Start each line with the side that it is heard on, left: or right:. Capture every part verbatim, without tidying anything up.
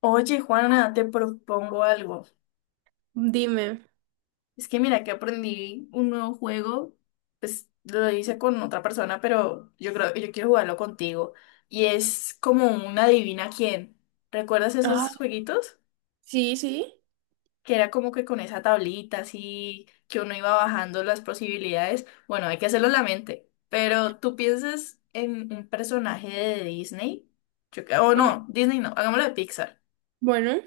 left: Oye, Juana, te propongo algo.
right: Dime.
left: Es que mira que aprendí un nuevo juego, pues lo hice con otra persona, pero yo creo yo quiero jugarlo contigo. Y es como un adivina quién. ¿Recuerdas
right: Ah,
left: esos jueguitos?
right: sí, sí.
left: Que era como que con esa tablita así, que uno iba bajando las posibilidades. Bueno, hay que hacerlo en la mente. Pero tú piensas en un personaje de Disney. Yo, cre- o
right: Vam-
left: no, Disney no, hagámoslo de Pixar.
right: Bueno.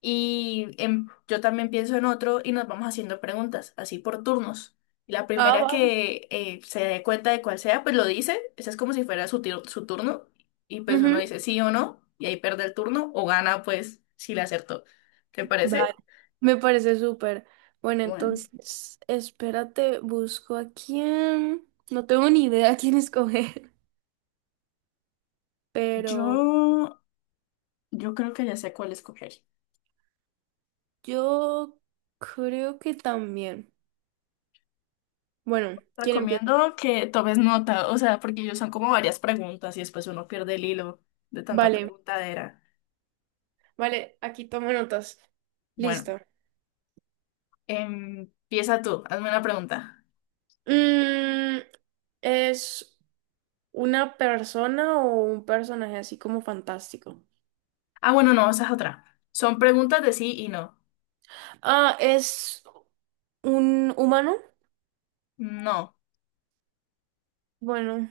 left: Y em- yo también pienso en otro y nos vamos haciendo preguntas, así por turnos. La
right: Ah,
left: primera
right: vale.
left: que eh, se dé cuenta de cuál sea, pues lo dice. Ese es como si fuera su, tir- su turno. Y pues uno
right: Ujú,
left: dice sí o no, y ahí pierde el turno o gana, pues si le acertó. ¿Te
right: vale.
left: parece?
right: Me parece súper. Bueno,
left: Bueno,
right: entonces, espérate, busco a quién. No tengo ni idea a quién escoger, pero
left: yo, yo creo que ya sé cuál escoger.
right: yo creo que también. Bueno, ¿quién empieza?
left: Recomiendo que tomes nota, o sea, porque ellos son como varias preguntas y después uno pierde el hilo de tanta
right: Vale,
left: preguntadera.
right: vale, aquí tomo notas.
left: Bueno,
right: Listo.
left: em, empieza tú, hazme una pregunta.
right: Mm, ¿Es una persona o un personaje así como fantástico?
left: Ah, bueno, no, esa es otra. Son preguntas de sí y no.
right: Ah, es ¿Un humano?
left: No.
right: Bueno,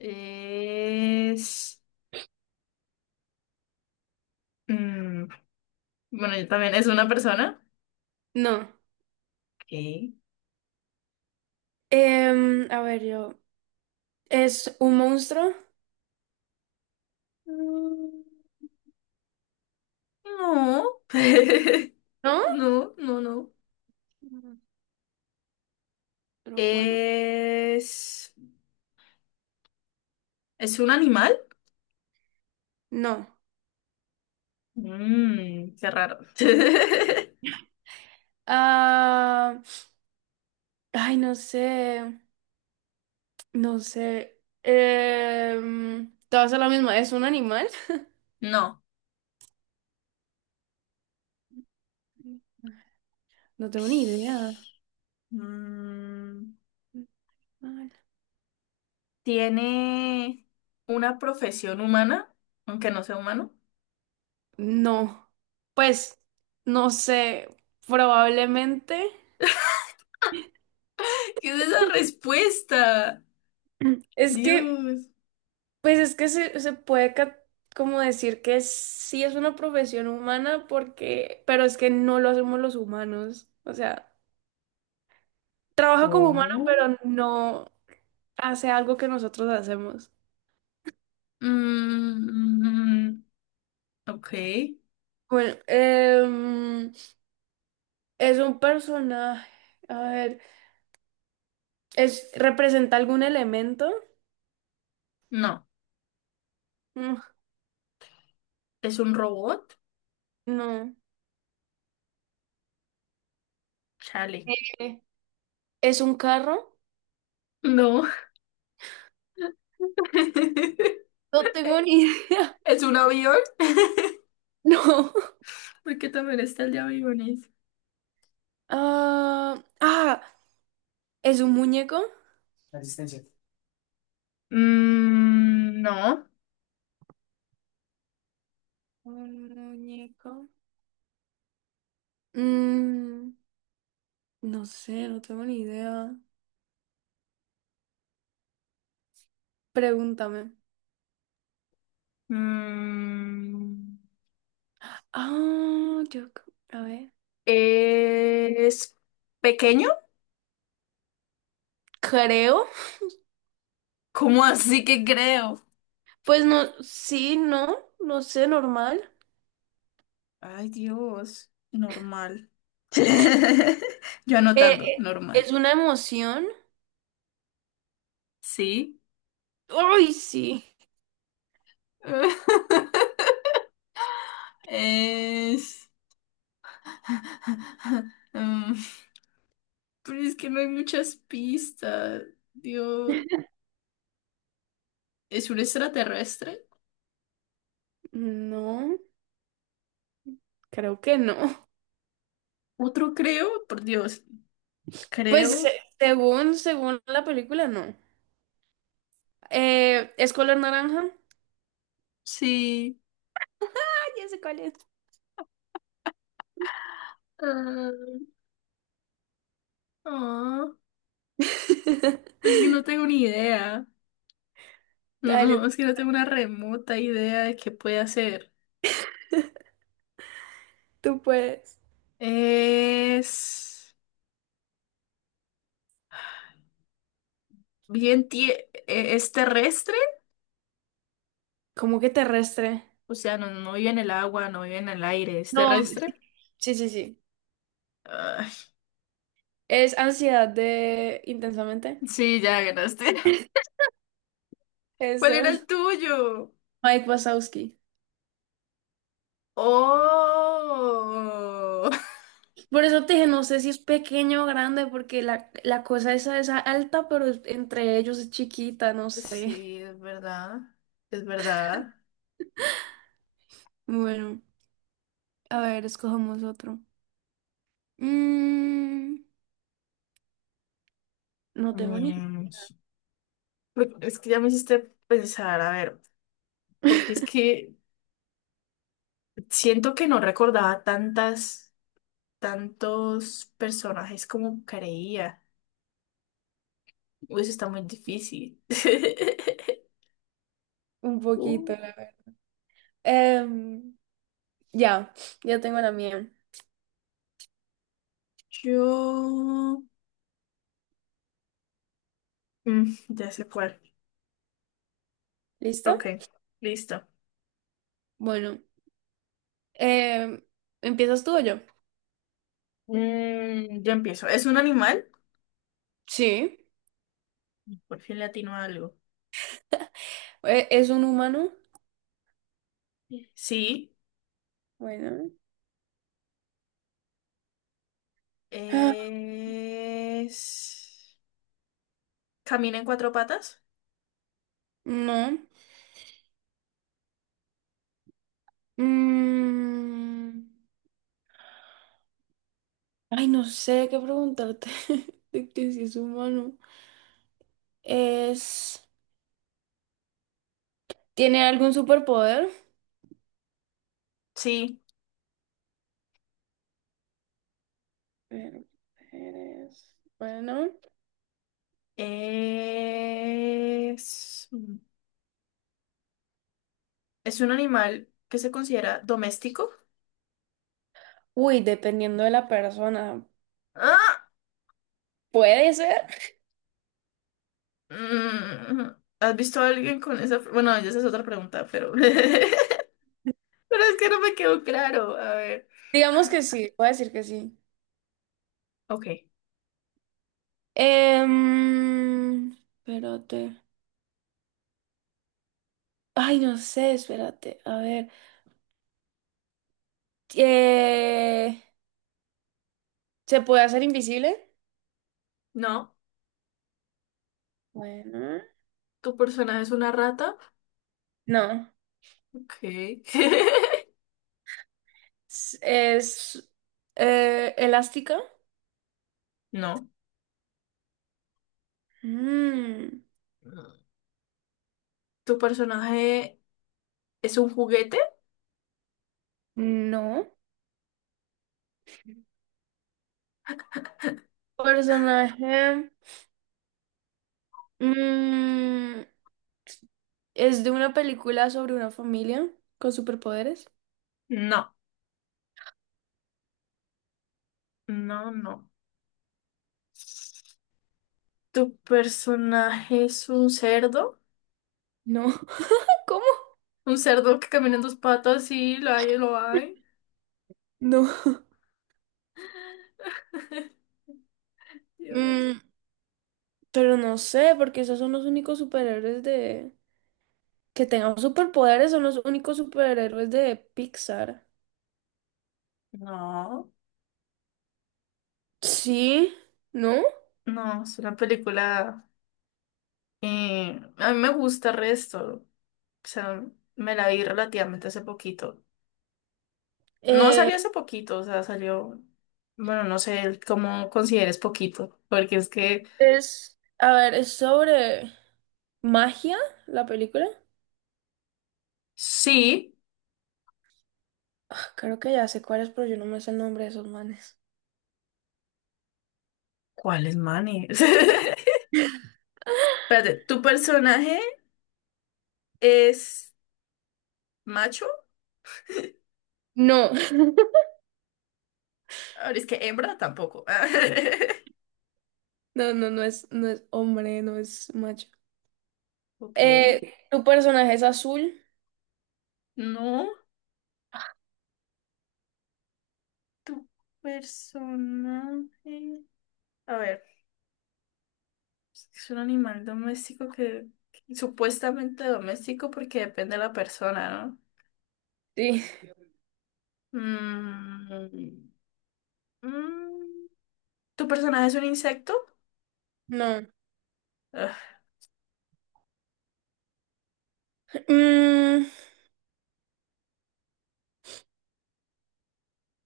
left: Es... mm, bueno, yo también. ¿Es una persona?
right: no.
left: Ok.
right: Em, a ver, yo. ¿Es un monstruo?
left: Mm, no.
right: ¿No?
left: No, no, no.
right: Monstruo, bueno,
left: ¿Es... ¿Es un animal?
right: no.
left: Mmm, qué raro.
right: Ah, ay, no sé. No sé. Em, te vas a la misma. ¿Es un animal?
left: No.
right: No tengo ni idea.
left: Mm,
right: Animal.
left: ¿tiene una profesión humana? Aunque no sea humano.
right: No. Pues, no sé. Probablemente.
left: ¿Qué es esa respuesta?
right: Es que.
left: Dios.
right: Pues es que se, se puede ca- como decir que sí es una profesión humana porque, pero es que no lo hacemos los humanos. O sea, trabaja como humano,
left: ¿Cómo?
right: pero no hace algo que nosotros hacemos.
left: Mm, ok.
right: Bueno, em, es un personaje. A ver, es, ¿representa algún elemento?
left: No.
right: Mm,
left: ¿Es un robot?
right: No.
left: Chale.
right: ¿Qué? ¿Es un carro?
left: No.
right: No tengo ni idea.
left: ¿Es un avión?
right: No.
left: Porque también está el de aviones.
right: Ah, ah, ¿Es un muñeco?
left: Resistencia. Mm, no.
right: Un muñeco. Mm, no sé, no tengo ni idea. Pregúntame.
left: Mm,
right: Ah, yo, c- a ver.
left: ¿es pequeño?
right: Creo.
left: ¿Cómo así que creo?
right: Pues no, sí, no, no sé, normal.
left: Ay, Dios. Normal. Yo
right: Eh,
left: anotando,
right: eh,
left: normal.
right: ¿Es una emoción?
left: Sí.
right: ¡Ay, sí!
left: Es... Mm, pero es que no hay muchas pistas. Dios, ¿es un extraterrestre?
right: No, creo que no.
left: Otro creo, por Dios,
right: Pues se-
left: creo.
right: Según, según la película, no. Eh, ¿es color naranja?
left: Sí.
right: Ah, ya sé cuál es.
left: Ah, ah, es que no tengo ni idea. No,
right: Dale,
left: no, es que no tengo una remota idea de qué puede hacer.
right: tú puedes.
left: Es bien tie- eh, es terrestre,
right: ¿Cómo que terrestre?
left: o sea, no, no vive en el agua, no vive en el aire, es
right: No,
left: terrestre.
right: sí, sí, sí.
left: Ay,
right: Es ansiedad de intensamente.
left: sí, ya ganaste. ¿Cuál era
right: Eso.
left: el tuyo?
right: Mike Wazowski.
left: Oh,
right: Por eso te dije, no sé si es pequeño o grande, porque la, la cosa esa es alta, pero es- entre ellos es chiquita, no sé.
left: sí, es verdad, es verdad.
right: Bueno, a ver, escojamos otro. Mm, no tengo ni.
left: Mm, pero es que ya me hiciste pensar, a ver, porque es que siento que no recordaba tantas, tantos personajes como creía. Uy, eso está muy difícil.
right: Un
left: Uh,
right: poquito, la verdad. Em, ya, ya tengo la mía.
left: yo... mm, ya sé cuál.
right: ¿Listo?
left: Ok, listo.
right: Bueno, em, ¿empiezas tú o yo?
left: Mm, ya empiezo. ¿Es un animal?
right: Sí.
left: Por fin le atino a algo.
right: ¿E- ¿Es un humano?
left: Sí.
right: Bueno. Ah,
left: Es... ¿Camina en cuatro patas?
right: no. Mm, Ay, no sé qué preguntarte de que si es humano. Es, ¿tiene algún superpoder?
left: Sí.
right: Superpoderes, bueno.
left: Es... mm, ¿Es un animal que se considera doméstico?
right: Uy, dependiendo de la persona.
left: ¡Ah!
right: ¿Puede ser?
left: Mm. ¿Has visto a alguien con esa... Bueno, ya esa es otra pregunta, pero... Pero es que no me quedó claro. A ver.
right: Digamos que sí, puedo decir que sí.
left: Ok.
right: Em, espérate. Ay, no sé, espérate. A ver. Eh, ¿Se puede hacer invisible?
left: No.
right: Bueno.
left: ¿Tu personaje es una rata?
right: No.
left: Ok.
right: ¿Es, es, eh, Elástica?
left: No.
right: Mm,
left: ¿Tu personaje es un juguete?
right: no. Personaje. mm, es de una película sobre una familia con superpoderes.
left: No. No, no. ¿Tu personaje es un cerdo?
right: No. ¿Cómo?
left: ¿Un cerdo que camina en dos patas sí, lo hay, lo hay?
right: No.
left: Dios.
right: Mm, pero no sé, porque esos son los únicos superhéroes de... Que tengan superpoderes son los únicos superhéroes de Pixar.
left: No.
right: Sí, ¿no?
left: No, es una película... eh, a mí me gusta el resto. O sea, me la vi relativamente hace poquito. No
right: Eh,
left: salió hace poquito, o sea, salió... Bueno, no sé cómo consideres poquito, porque es que
right: es... A ver, es sobre magia la película.
left: sí.
right: Ah, creo que ya sé cuál es, pero yo no me sé el nombre de esos manes.
left: ¿Cuál es Manny? Espérate, ¿tu personaje es macho?
right: No.
left: Ahora es que hembra tampoco.
right: No, no, no es, no es hombre, no es macho.
left: Ok.
right: Eh, ¿tu personaje es azul?
left: No, tu personaje. A ver, es un animal doméstico que, que supuestamente doméstico porque depende de la persona,
right: Sí,
left: ¿no? Mm, mm, ¿tu personaje es un insecto?
right: no.
left: Ugh,
right: Mm,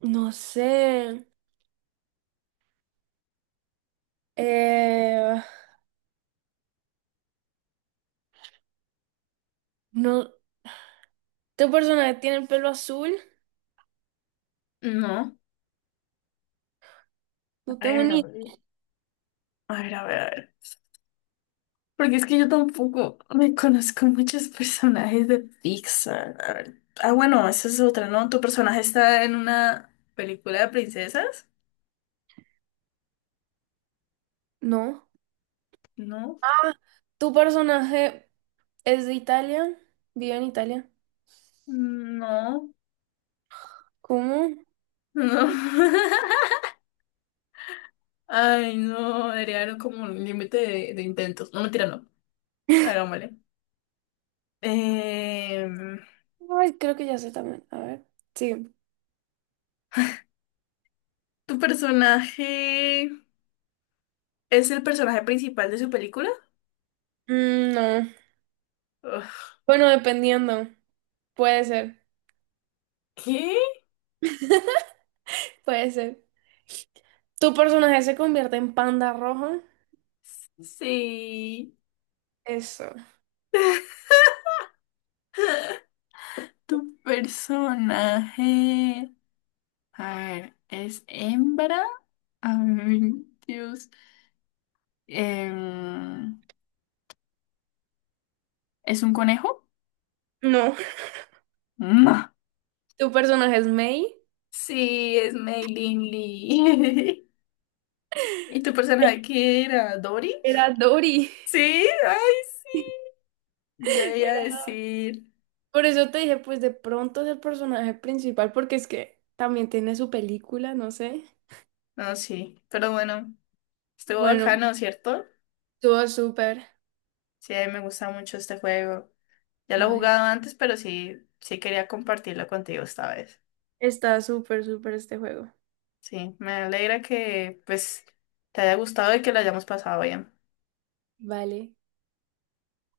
right: no sé. Eh, no. ¿Tu personaje tiene el pelo azul?
left: no.
right: No
left: A
right: tengo
left: ver, a
right: ni...
left: ver, a ver, a ver. A ver. Porque es que yo tampoco me conozco muchos personajes de Pixar. A ver. Ah, bueno, esa es otra, ¿no? ¿Tu personaje está en una película de princesas?
right: No.
left: No.
right: Ah, ¿tu personaje es de Italia? ¿Vive en Italia?
left: No,
right: ¿Cómo?
left: no. Ay, no, debería haber como un límite de, de intentos. No, mentira, no. Hagámosle. Em,
right: Ay, creo que ya sé también. A ver. Sí.
left: ¿tu personaje es el personaje principal de su película?
right: Mm, no.
left: Ugh.
right: Bueno, dependiendo. Puede ser.
left: ¿Qué?
right: Puede ser. ¿Tu personaje se convierte en panda rojo?
left: Sí.
right: Eso.
left: ¿Tu personaje, a ver, es hembra? Ay, Dios. Em, ¿es un conejo?
right: No,
left: No.
right: tu personaje es May,
left: Sí, es Mei Lin Lee. ¿Y tu personaje qué era? ¿Dory?
right: era Dory.
left: Sí, ay, yo ya iba a
right: Era...
left: decir.
right: Por eso te dije, pues de pronto es el personaje principal, porque es que también tiene su película, no sé.
left: No, sí, pero bueno, estuvo
right: Bueno,
left: bacano, ¿cierto?
right: estuvo súper.
left: Sí, a mí me gusta mucho este juego. Ya lo he
right: Vale,
left: jugado antes, pero sí, sí quería compartirlo contigo esta vez.
right: está súper, súper este juego.
left: Sí, me alegra que pues te haya gustado y que lo hayamos pasado bien.
right: Vale.